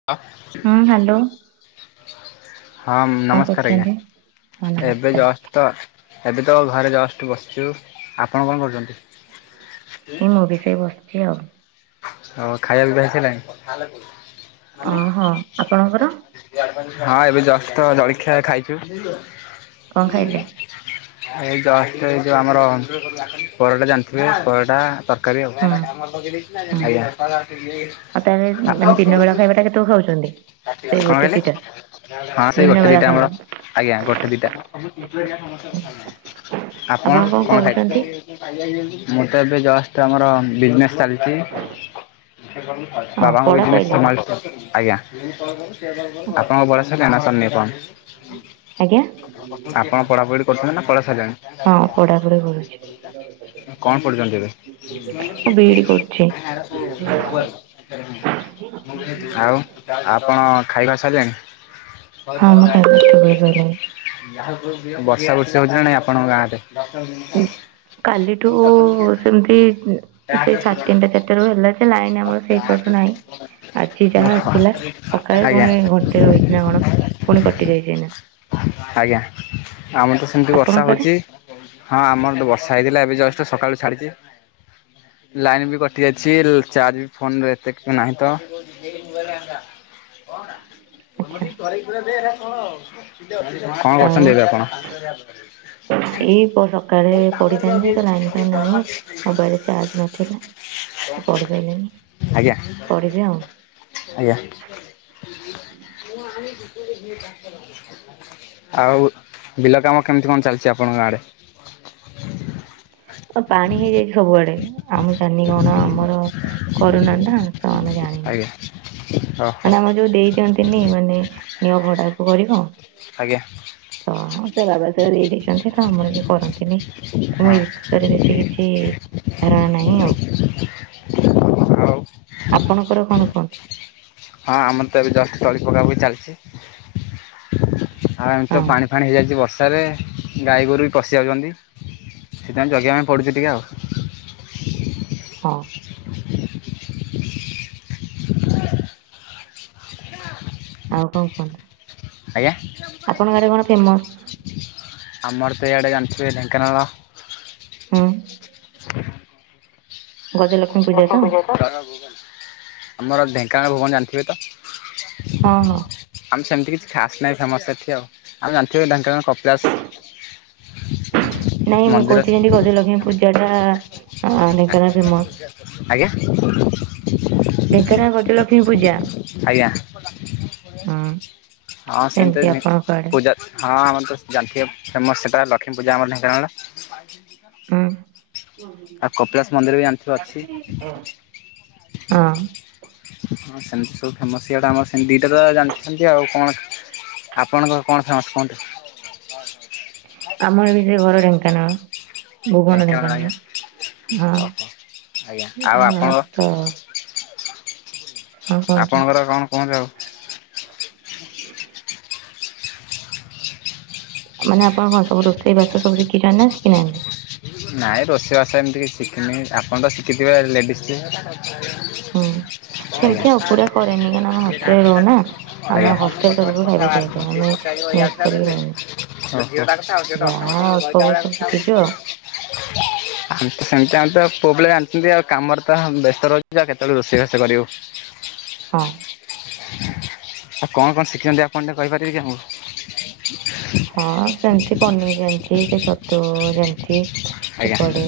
[unintelligible] ହୁଁ ହାଲୋ। ହଁ ନମସ୍କାରେ ଆଜ୍ଞା କରୁଛନ୍ତି? ହଁ ଏବେ ନମସ୍କାର ଜଷ୍ଟ ତ ଏବେ ତ ଘରେ ଜଷ୍ଟ ବସିଛୁ ଆପଣ କଣ କରୁଚନ୍ତି? ଏଇ ମୁଁବି ସେଇ ବସିଚି ଆଉ। ଆଉ ଖାଇବା ପିଇବା ହେଇ ସାରିଲାଣି? ଅଁ ହଁ ଆପଣଙ୍କର? ହଁ ଏବେ ଜଷ୍ଟ ତ ଜଳଖିଆ ଖାଇଚୁ। କଣ ଖାଇଲେ? ଏଇ ଜଷ୍ଟ ଏଇ ଯେଉଁ ଆମର ପରାଟା ଜାଣିଥିଲେ ପରଟା ତର୍ ହଁ [unintelligible] ହଁ ଆଜ୍ଞା। କଣ ଆଉ ତାହେଲେ ମାନେ ଦିନ ବେଳା ଖାଇବା ଟା କେତେବେଳକୁ ଖାଉଛନ୍ତି? ସେଇ ଗୋଟେ କହିଲେ ଦିଟା ହଁ ସେଇ ଦିନ ଗୋଟେ ବେଳା ଦିଇଟା ଆମର ଖାଇବା। ଆଜ୍ଞା ଗୋଟେ ଦିଟା ହୁଁ, ଆପଣ କଣ ଖାଇ ମୁଁ ତ ଏବେ ଜଷ୍ଟ ଆମର ବିଜନେସ୍ ଚାଲିଚି। ହଁ ବାବାଙ୍କ ପଢା ବିଜିନସ୍ ସଇଲାଣି। ସମାଳୁଚି ଆଜ୍ଞା ଆଚ୍ଛା। ଆପଣଙ୍କ ବ ସଇଲାନା ସରିନି ଏପର୍ଯ୍ୟନ୍ତ? ଆଜ୍ଞା ଆପଣ ପଢ଼ାପଢ଼ି କରୁଚନ୍ତିନା ପଢ଼ା ସରିଲାଣି? ହଁ ପଢାପଢି କରୁଛି କଣ ପଢୁଛନ୍ତି ଏବେ? ମୁଁ ବିଇଡ଼ି କରୁ [inaudible] ଆଉ ଆପଣ ଖାଇବା ସଇଲାଣି? ହଁ ମୋ ଖାଇବା ସେତେବେଳେ ସଇଲାଣି। ବର୍ଷା ବୁର୍ଷି ହଉଛିନା ନାଇଁ ଆପଣଙ୍କ ଗାଁରେ? ବର୍ଷା ଦିନ ଉ କାଲିଠୁ ସେମିତି ସେଇ ଟ୍ୟାକ୍ସ ସାଢ଼େ ପୂରଣ ହେବ। ତିନିଟା ଚାରିଟା ରୁ ହେଲାଯେ ସେ ଲାଇନ୍ ଆଉ ଆମର ସେଇପଟୁ ଟ୍ୟାକ୍ସ ନାହିଁ ପୂରଣ ଆଜି ଯାହା ଆସିଲା ସକାଳେ ଆଜ୍ଞା। ପୁଣି ଘଣ୍ଟେ ରହିଚି ନା କଣ ପୁଣି କଟି ଯାଇଚି ଏଇନା। ଆଜ୍ଞା ଆମର ତ ସେମିତି ବର୍ଷା ଆପଣଙ୍କ ଆଡେ ହଉଚି। ହଁ ଆମର ତ ବର୍ଷା ହେଇଥିଲା ଏବେ ଜଷ୍ଟ ସକାଳୁ ଛାଡିଛି ଲାଇନ ବି କଟି ଟି ଅଛି ଚାର୍ଜ ବି ଫୋନରେ ଏତେ ନାହିଁ ତ। ଆଚ୍ଛା। କଣ ଆଉ କରୁଛନ୍ତି ଏବେ ଆପଣ? ଏଇ ପ ସକାଳେ ପଢିଥାନ୍ତି ଯେ ଲାଇନ ପାଇଁନି ନାହିଁ ମୋବାଇଲରେ ଚାର୍ଜ ନ ହେଲା। ଆଜ୍ଞା, ପଢିବି ଆଉ। ଆଜ୍ଞା। [inaudible] ଆଉ ବିଲ କାମ କେମିତି କଣ ଚାଲିଛି ଆପଣଙ୍କ ଆଡ଼େ? ତ ପାଣି ହେଇଯାଇଛି ସବୁଆଡେ ଆମ ଜ୍ଞାନୀଗଣ ଆମର କରନାଟ ତ ଆମେ ଜାଣିନୁ। ଆଜ୍ଞା ଓହୋ ମାନେ ଆମର ଯୋଉ ଦେଇ ଦିଅନ୍ତିନି ମାନେ ନିଆ ଭଡାକୁ କରିବ। ଆଜ୍ଞା। ତ ସେ ବାବା ତ ଦେଇ ଦେଇଛନ୍ତି ତ ଆମର ବି କରନ୍ତିନି। ତ ମୁଁ ହଁ ଏ ବିଷୟରେ ବେଶୀ କିଛି ଧାରଣା ନାହିଁ ଆଉ। ଆଉ। ଆପଣଙ୍କର କଣ କୁହନ୍ତୁ? ହଁ ଆମର ତ ଏବେ ଜଷ୍ଟ ତଳି ପକା ବି ଚାଲିଛି। ଆଉ ଏମିତି ହଁ ତ ପାଣି ଫାଣି ହେଇଯାଇଛି ବର୍ଷ ସାରେ ଗାଈ ଗୋରୁ ବି ପଶିଯାଉଛନ୍ତି ସେଥିପାଇଁ ଜଗିବା ପାଇଁ ପଡ଼ୁଛି ଟିକେ ଆଉ। ହଁ। ଆଉ କଣ କୁହ? ଆଜ୍ଞା ଫେମସ୍ ଆମର ତ ଇଆଡେ ଜାଣିଥିବେ ଢେଙ୍କାନାଳ? ହୁଁ। ଗଜଲକ୍ଷ୍ମୀ ପୂଜା ତ [inaudible] ଆମର ଢେଙ୍କାନାଳ ଭୁବନ ଜାଣିଥିବେ ତ? ହଁ ହଁ। ଆମେ ସେମିତି କିଛି ଖାସ୍ ନାହିଁ ଫେମସ ଏଠି ଆଉ ଆମେ ଜାଣିଥିବେ ଢେଙ୍କାନାଳ କପିଳାସ ନାଇଁ ମୁଁ ମନ୍ଦିର କହୁଛି ଯେମିତି ଗଜଲକ୍ଷ୍ମୀ ପୂଜା ଟା ଅ ଢେଙ୍କାନାଳ ଫେମସ୍। ଆଜ୍ଞା? ଢେଙ୍କାନାଳ ଗଜଲକ୍ଷ୍ମୀ ପୂଜା। ଆଜ୍ଞା। ହୁଁ ସେମିତି ଆପଣଙ୍କ ଆଡେ। ପୂଜା ହଁ ଆମର ତ ଜାଣିଥିବେ ଫେମସ୍ ସେଇଟା ଲକ୍ଷ୍ମୀପୂଜା ଆମର ଢେଙ୍କାନାଳ। [inaudible] ହୁଁ। ଆଉ କପିଳାସ ମନ୍ଦିର ବି ଜାଣିଥିବ ଅଛି। ହଁ ହଁ ସେମିତି ସବୁ ଫେମସ୍ ଇଆଡେ ଆମର ସେମିତି ଦୁଇଟା ତ ଜାଣିଛନ୍ତି ଆଉ କଣ ଆପଣଙ୍କର କଣ ଫେମସ୍ କୁହନ୍ତୁ? ଆମର ବି ସେ ଘର ଢେଙ୍କାନାଳ। ଭୁବନ ଢେଙ୍କାନାଳ ଓହୋ। ଆଜ୍ଞା ଆଉ ହଁ ଆ ଆପଣଙ୍କ ତ ହଁ କୁହନ୍ତୁ ଆପଣଙ୍କର କଣ କୁହନ୍ତୁ ଆଉ। ମାନେ ଆପଣ କଣ ସବୁ ରୋଷେଇ ବାସ ସୁ ଶିଖିଛନ୍ତି ନା ଶଖିନାହାନ୍ତି? ନାଇଁ ରୋଷେଇବାସ ଏମିତି କିଛି ଶିଖିନି ଆପଣ ତ ଶିଖିଥିବେ ଲେଡ଼ିସ୍। [inaudible] ହୁଁ ହଣ ସେମିତି ଆଉ କଥା ପୁରା କରେନି କାରଣ ଆମେ ଅଛିଏ ଯାହା ହଷ୍ଟେଲରେ ରହୁନା। ପଚାରମେ ଆମେ ହଷ୍ଟେଲ ତରଫରୁ ବର୍ତ୍ତମାନ କଥା ଖାଇବା ଦିଆଯାଏ ବାହାରିବ ସିଏ ଆମେ ପଚାରିବଇା ମେସ୍ [inaudible] କରିକି ରହିନୁ। ଝିଅଟା କଥାଉ ଝଟ ଅମ ଯାହା ଗଇ ଅଳ୍ପ ବହୁତ ଭଳିଆ ସବୁ କଥା ହଉ [inaudible] ଶିଖିଛୁ ଆଉ ଆମ ତ ସେମିତି ଆମେ ତ ପୁବବେଳେ ଜଣିଛନ୍ତି ଆଉ କାମରେ ତ ବ୍ୟସ୍ତ ରହୁଛି ଆଉ କେତେବେଳେ ରୋଷେଇ ବାସ କରିବୁ। ହ [inaudible] ହଁ। ଆଉ କଣ କଣ ଶିଖିଛନ୍ତି ଆପଣ ଟେ କହିପାରିବେ କି ଆମକୁ। ହଁ ସେମ୍ତି ପନିର୍ ଜାଣିଛି, ସେ ଛତୁ ଜାଣିଛି ଆଜ୍ଞା ଏପଟେ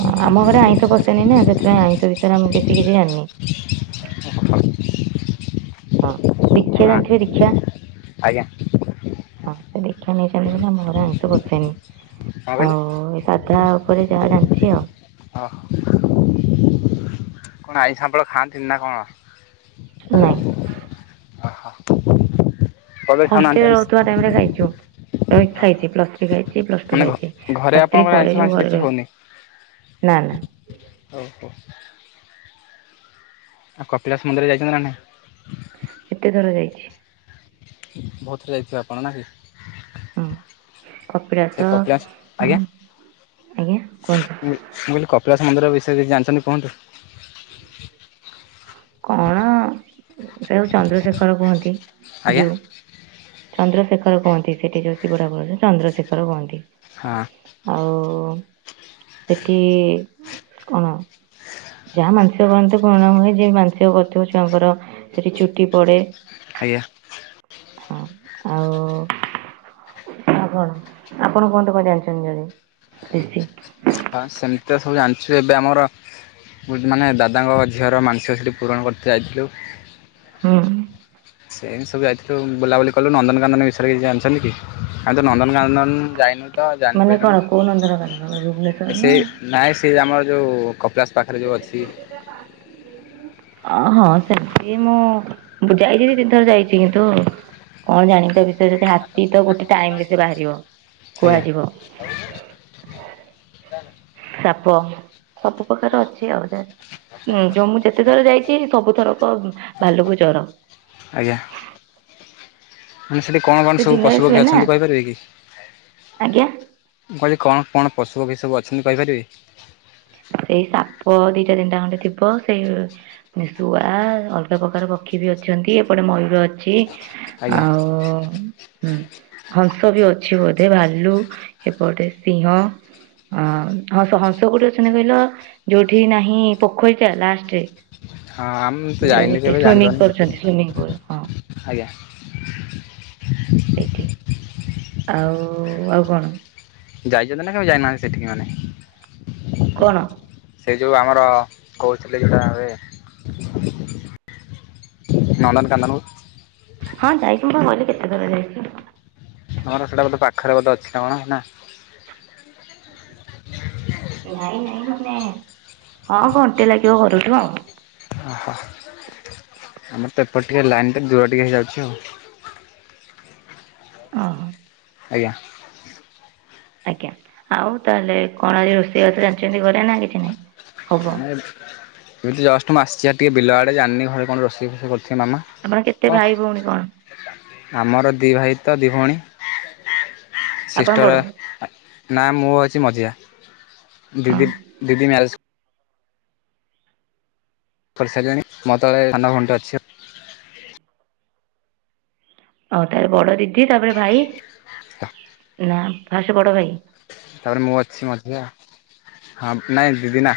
ହଁ ଆମ ଘରେ ଆଇଁଷ ପଶେନି ନା ସେଥିପାଇଁ ଆଇଁଷ ବିଷୟରେ ଆମେ ବେଶୀ କିଛି ଜାଣିନି। ହଁ କଣ ଦୀକ୍ଷା ଜାଣିଥିବେ ଦୀକ୍ଷା। ଆଜ୍ଞା। ହଁ ସେ ଦୀକ୍ଷା ନେଇଛନ୍ତି ବୋଲି ଆମ ଘରେ ଆଇଁଷ କଣ ପ। କହିଲେ? ଆଉ ଏ ସାଧା ଉପରେ ଯାହା ଜାଣିଛି ଆଉ। ଓହ କଣ ଆଇଁଷ ଆପଣ ଖାଆନ୍ତିନି ନା କଣ? ନାଇଁ। ଓହୋ। ହଷ୍ଟେଲରେ ରହୁଥିବା ଟାଇମ୍ ରେ ଖାଇଚୁ। [unintelligible] ଖାଇଚି ପ୍ଲସ୍ ଥ୍ରୀ ଖାଇଚି ପ୍ଲସ୍ ଟୁ ମାନେ ଖାଇଚି ଘରେ ପ୍ଲସ୍ ଥ୍ରୀ ଆପଣଙ୍କର ଆଇଁଷ ପରେ ଯୋଉ ଫାଇଁଷ ଘରେ ରହିଲି ନା-ନା। ହଉ-ହଉ। ଆଉ କପିଳାସ ମନ୍ଦିର ଯାଇଚନ୍ତି ନା ନାଇଁ? କେତେଥର ଯାଇଛି। ବହୁତ୍ ଥର ଯାଇଥିବେ ଆପଣ ନା କି? ହୁଁ ସେ କପିଳାସ ଉଁ ଆଜ୍ଞା ଆଜ୍ଞା କୁହନ୍ତୁ। ମୁଁ କହିଲି କପଳାସ ମନ୍ଦିର ବିଷୟରେ କିଛି ଜାଣିଚନ୍ତି କୁହନ୍ତୁ। କଣ ଯଉ ଚନ୍ଦ୍ରଶେଖର କୁହନ୍ତି ଆଜ୍ଞା ଜିଉ। ଚନ୍ଦ୍ରଶେଖର କୁହନ୍ତି ସେଠି ଯୋଉ ଶିବ ଠାକୁର [unintelligible] ଚନ୍ଦ୍ରଶେଖର କୁହନ୍ତି। ହଁ। ଆଉ ସେଠି କଣ? ଯାହା ମାାନସିକ କରନ୍ତି ପୂରଣା ହୁଏ ଯେ ମାଂସିକ କରଥିବ ଛୁଆଙ୍କର ସେଠି ଚୁଟି ପଡେ। ଆଜ୍ଞା। ହଁ ଆଉ ଆ କଣ ଆପଣ କୁହନ୍ତୁ କଣ ଜାଣିଛନ୍ତି ଯଦି ବେଶୀ। ହଁ ସେମ୍ତି ତ ସବୁ ଜାଣିଛୁ ଏବେ ଆମର ମାନେ ଦାଦାଙ୍କ ଝିଅର ମାନସିକ ସେଠି ପୂରଣ କରି ଯାଇଥିଲୁ। ହୁଁ। ସେମିତି ସବୁ ଯାଇଥିଲୁ ବୁଲାବୁଲି କଲୁ, ନନ୍ଦନକାନନ ବିଷୟରେ କିଛି ଜାଣିଛନ୍ତି କି? ଆମେ ତ ନନ୍ଦନକାନନ ଯାଇନୁ ତ ମାନେ କଣ ଜାଣିପାରିଲୁନି କୋଉ ନନ୍ଦନକାନନ ଆମର ଭୁବନେଶ୍ଵର ଏ ସେ ନା ନାଇଁ ସେ ଆମର ଯୋଉ କପିଳାସ ପାଖେରେ ଯୋଉ ଅଛି। ଅ ହଁ ସେମ୍ତି ମୁଁ ଯାଇଛି ତିନି ଥର ଯାଇଛି କିନ୍ତୁ କଣ ଜାଣିବି ତା ବିଷୟରେ ଯଦି ହାତୀ ତ ଗୋଟେ ଟାଇମ୍ ରେ ସେ ବାହାରିବ ଆଜ୍ଞା କୁହାଯିବ। ସାପ ସବୁ ପ୍ରକାର ଅଛି ଆଉ [unintelligible] ଉଁ ମୁଁ ଯେତେ ଥର ଯାଇଚି ସବୁଥରକ ଭାଲୁକୁ ଜର। ଆଜ୍ଞା। ମାନେ ସେଠି କଣ-କଣ ସେ ସବୁ ଦିନରେ ଶୁଏ ପଶୁପକ୍ଷୀ ନା ଅଛନ୍ତି କହିପାରିବେ କି ଆଜ୍ଞା ମୁଁ କହିଲି କଣ-କଣ ପଶୁ ପକ୍ଷୀ ସବୁ ଅଛନ୍ତି କହିପାରିବେ? ସେଇ ସାପ ଦିଟା ତିନିଟା ଖଣ୍ଡେ ଥିବ ସେଇ ନି ଶୁଆ ଅଲଗା ପ୍ରକାର ପକ୍ଷୀ ବି ଅଛନ୍ତି ଏପଟେ ମୟୂର ଅଛି। ଆଜ୍ଞା ଆଉ ହୁଁ ହଂସ ବି ଅଛି ବୋଧେ ଭାଲୁ ଏପଟେ ସିଂହ ହଁ ହଂସ-ହଂସ କୋଉଠି ଅଛନ୍ତି କହିଲ ଯୋଉଠି ନାହିଁ ପୋଖରୀଟା ଲାଷ୍ଟେ ହଁ ଆମେ ତ ଯୋଉ ଯାଇନୁ ଗୋଟେ କେବେ ସୁଇମିଂ ଜାଣିପାରୁନୁ କରୁଛନ୍ତି ସୁଇମିଂ ପୁଲ୍ ହଁ। ଆଜ୍ଞା। ସେଇଠି। ଆଉ ଆଉ କଣ? ଯାଇଚନ୍ତି ନା କେବେ ଯାଇନାହାନ୍ତି ସେଠିକି ମାନେ? କଣ? ସେଇ ଯୋଉ ଆମର କହୁଥିଲେ ଯୋଉଟା ଏବେ। ନନ୍ଦନକାନନକୁ ହଁ ଯାଇଚି ମୁଁ ପା କହିଲେ କେତେ ଥର ଯାଇଚି। ତମର ସେଟା ବୋଧ ପାଖରେ ବୋଧ ଅଛି ନା କଣ ନା? ନାଇଁ ନାଇଁ ମାନେ ହଁ ଘଣ୍ଟେ ଲାଗିବ ଘରଠୁ ଆଉ। ଓହ ଆମର ତ ଏପଟେ ଟିକେ ଲାଇନଟା ଦୂର ଟିକେ ହେଇଯାଉଛି ଆଉ। ଓହୋ। ଆଜ୍ଞା। ଆଜ୍ଞା ଆଉ ତାହେଲେ କଣ ଆଳି ରୋଷେଇ ବାସ ରାନ୍ଧିଛନ୍ତି ଘରେ ନା କିଛି ନାହିଁ? ହବ ନା ଏ ଏମିତି ଜଷ୍ଟ ମୁଁ ଆସଚି ଭାରି ଟିକେ ବିଲ ଆଡେ ଜାଣନି ଘରେ କଣ ରୋଷେଇ ଫୋଷେଇ କରୁଥିବେ ମାମା। ଆପଣ କେତେ କଣ ଭାଇ ଭୋଉଣୀ କଣ? ଆମର ଦିଇ ଭାଇ ତ ଦିଇ ଭୋଉଣୀ। ଆପଣ ସିଷ୍ଟର ବଡ଼? ଆ ନାଁ ମୁଁ ହୋଉଚି ମଝିଆଁ। ହଁ ଦିଦି ଦିଦି ମ୍ୟାରେଜ କରିସାରିଲାଣି ମୋ ତଳେ ସାନ ଭଉଣୀଟେ ଅଛି ଆ। ଓ ତାହାଲେ ବଡ ଦିଦି ତାପରେ ଭାଇ। [unintelligible] ନା ଫାଷ୍ଟେ ବଡ ଭାଇ? ତାପରେ ମୁଁ ଅଛି ମଝିଆଁ ହଁ ନାଇଁ ଦିଦି ନା।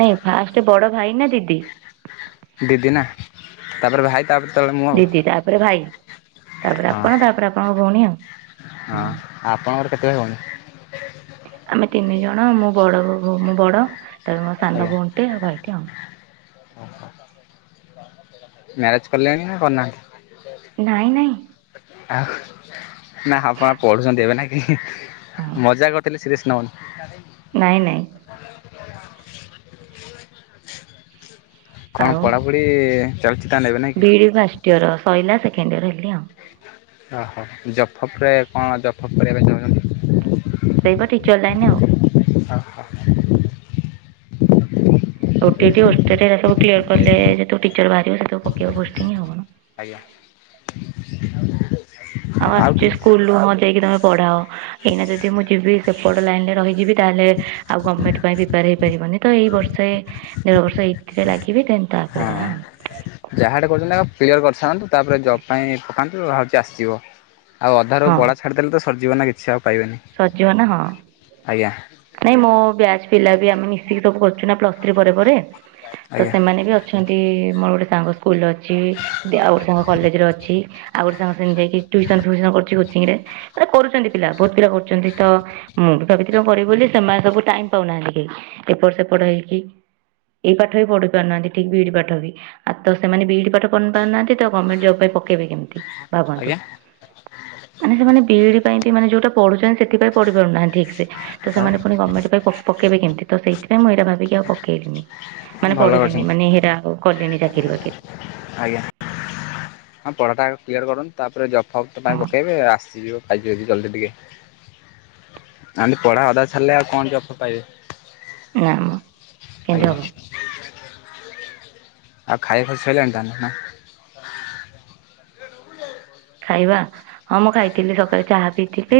ନାଇଁ ଫାଷ୍ଟେ ବଡ ଭାଇ ନା ଦିଦି? ଦିଦି ନା ତାପରେ ଭାଇ ତାପରେ ତଳେ ମୁଁ ଆଉ ଦିଦି ତାପରେ ଭାଇ ତାପରେ ହଁ ଆପଣ ତାପରେ ଆପଣଙ୍କ ଭୋଉଣୀ ଆଉ ହୁଁ। ହଁ ଆପଣଙ୍କର କେତେ ଭାଇ ଭୋଉଣୀ? ଆମେ ତିନି ଜଣ ମୁଁ ବଡ ବୋଉ ଭୋ ମୁଁ ବଡ ତାପରେ ମୋ ସାନ ଭୋଉଣୀଟେ ଆଉ ଭାଇଟେ ଆଉ। ଓହୋ। ମ୍ୟାରେଜ୍ କଲେଣି ନା କରିନାହାନ୍ତି? ନାଇଁ ନାଇଁ। ଆଉ ନା ଆପଣ ପଢୁଛନ୍ତି ଏବେ ନା କି ହଁ ମଜା କରୁଥିଲି ସିରିଏସ୍ ନବନି। ନାଇଁ ନାଇଁ। କଣ ପଢାପଢି ଚାଲିଚି ତାନେ ଏବେ ନା ବିଇଡି ଫାଷ୍ଟ ଇଅର ସଇଲା ସେକେଣ୍ଡ ଇଅର ହେଲି ଆଉ। ଓହୋ ଜବ ଫବରେ କଣ ଜବ ଫବ କରିବାକୁ ଚାହୁଁଛନ୍ତି? ସେଇପା ଟିଚର ଲାଇନ ଆଉ। ଅହ। ଓ ଟି ଇ ଟି, ଓଷ୍ଟେଟ୍ ଏରା ସବୁ କ୍ଳିଅର କଲେ ଯେତୋକୁ ଟିଚର ବାହାରିବ ସେତୋକୁ ପକେଇବ ପୋଷ୍ଟିଂ ଆଉ କଣ। ଆଜ୍ଞା। ଆଉ ଆସୁଚି ସ୍କୁଲରୁୁ ହଁ ଯାଇକି ତମେ ପଢାଅ। ଏଇନା ଯଦି ମୁଁ ଯିବି ସେପଟ ଲାଇନରେ ରହିଯିବି ତାହେଲେ ଆଉ ଗମେଣ୍ଟ ପାଇଁ ପ୍ରିପାର ହେଇପାରିବନି। ତ ଏଇ ବର୍ଷେ ଦେଢ ବର୍ଷ ଏଇଥିରେ ଲାଗିବି ଦେନ୍ ତାପରେ ହାଁ ଯାହା ଆଉ। ଯାହାଟେ କରୁଚନ୍ତି ଆଗ କ୍ଲିଅର କରିସାରନ୍ତୁ ତାପରେ ଜବ ପାଇଁ ପକାନ୍ତୁ ହାଉଚି ଆସିଯିବ। ଆଉ ଅଧାରୁ ବଳା ଛାଡ଼ିଦେଲେ ତ ସରିଯିବ ନା କିଛି ଆଉ ପାଇବେନି। ସରଯିବ ନା ହଁ। ଆଜ୍ଞା ନାଇଁ ମୋ ବ୍ୟାଚ୍ ପିଲା ବି ଆମେ ମିଶିକି ସବୁ କରୁଚୁନା ପ୍ଲସ ଥ୍ରୀ ପରେ ପରେ ତ ଆଜ୍ଞା। ସେମାନେ ବି ଅ ଅଛନ୍ତି ମୋର ଗୋଟେ ସାଙ୍ଗ ସ୍କୁଲରେ ଅଛି ଦେ ଆଉ ଗୋଟେ ସାଙ୍ଗ କଲେଜରେ ଅଛି। ଆଉ ଗୋଟେ ସାଙ୍ଗ ସେମତି ଯାଇକ ଟୁଇସନ ଫିଉସନ କରୁଚି କୋଚିଂରେ ଏଟା କରୁଚନ୍ତି ପିଲା ବୋହୁତ ପିଲା କରୁ ଚନ୍ତି ତ ମୁଁ ବି ଭାବିଥିଲି କଣ କରିବି ବୋଲି ସେମାନେ ସବୁ ଟାଇମ ପାଉନାହାନ୍ତି କେହି। ଏପଟ ସେପଟ ହେଇକି ଏଇ ପାଠ ବି ପଢି ପାରୁନାହାନ୍ତି ଠିକ ବିଇଡି ପାଠ ବି ଆଉ ତ ସେମାନେ ବିଇଡି ପାଠ ପନ୍‌ ପାର ନାହାନ୍ତି ତ ଗମେଣ୍ଟ ଜବ ପାଇଁ ପକେଇବେ କେମତି ଭାବନ୍ତୁ। ଆଜ୍ଞା ମାନେ ସେମାନେ ବି ଇ ଡ଼ି ପାଇଁ ବି ମାନେ ଯୋଉଟା ପଢୁଛନ୍ତି ସେଥିପାଇଁ ପଢି ପାରୁନାହାନ୍ତି ଠିକ ସେ ତ ଆଉ ସେମାନେ ପୁଣି ଗର୍ଣମେଣ୍ଟ ପାଇଁ ପ ପକେଇବେ କେମିତି ତ ସେଇଥିପାଇଁ ମୁଁ ଏଇଟା ଭାବିକି ଆଉ ପକେଇଲିନି ମାନେ ଭଲ ପଢିଲିନି କରିଛନ୍ତି ମାନେ ହେଟାଉ କଲିନି ଚାକିରି ବାକିରି ଆଜ୍ଞା ହଁ ପଢା ଟା କ୍ଲିୟର କରନ୍ତୁ ତାପରେ ଜବ୍ ଫବ୍ ପାଇଁ ହଁ ପକେଇବେ ଆସିଯିବ। [unintelligible] [unintelligible] ଟିକେ ଆନ୍ତି ପଢା ଅଧା ସାରିଲେ ଆଉ କଣ କି ଅଫର ପାଇବେ। ନାମ କେନ୍ତି ଆଜ୍ଞା। ହବ। ଆଉ ଖାଇବା ଶଇଲାନି ନା। ଖାଇବା ହଁ ମୁଁ ଖାଇଥିଲି ସକାଳେ ଚାହା। ପିଥିଲି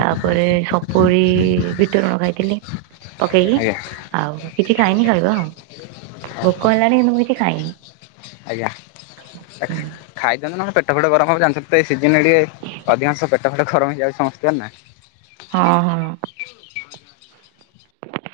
ତାପରେ ସପୁରି ବିଟରଣ ଖାଇଥିଲି। ପକେଇକି ଆଜ୍ଞା ଆଉ କିଛି ଖାଇନି ଖାଇବା ଆଉ ଭୋକ ହେଲାଣି ମୁଁ କିନ୍ତୁ କିଛି ଖାଇନି। ହୁଁ [unintelligible] ଖାଇଦିନ୍ତୁ ନହେଲେ ପେଟ ଫେଟ ଗରମ ହବ ଜାଣିଛନ୍ତି ତ ଏ ସେ ସିଜନ ଟିକେ ଅଧିକାଂଶ ପେଟ ଗରମ ହେଇଯାଉଛି ସମସ୍ତେଙ୍କର ନା ହଁ ହଁ।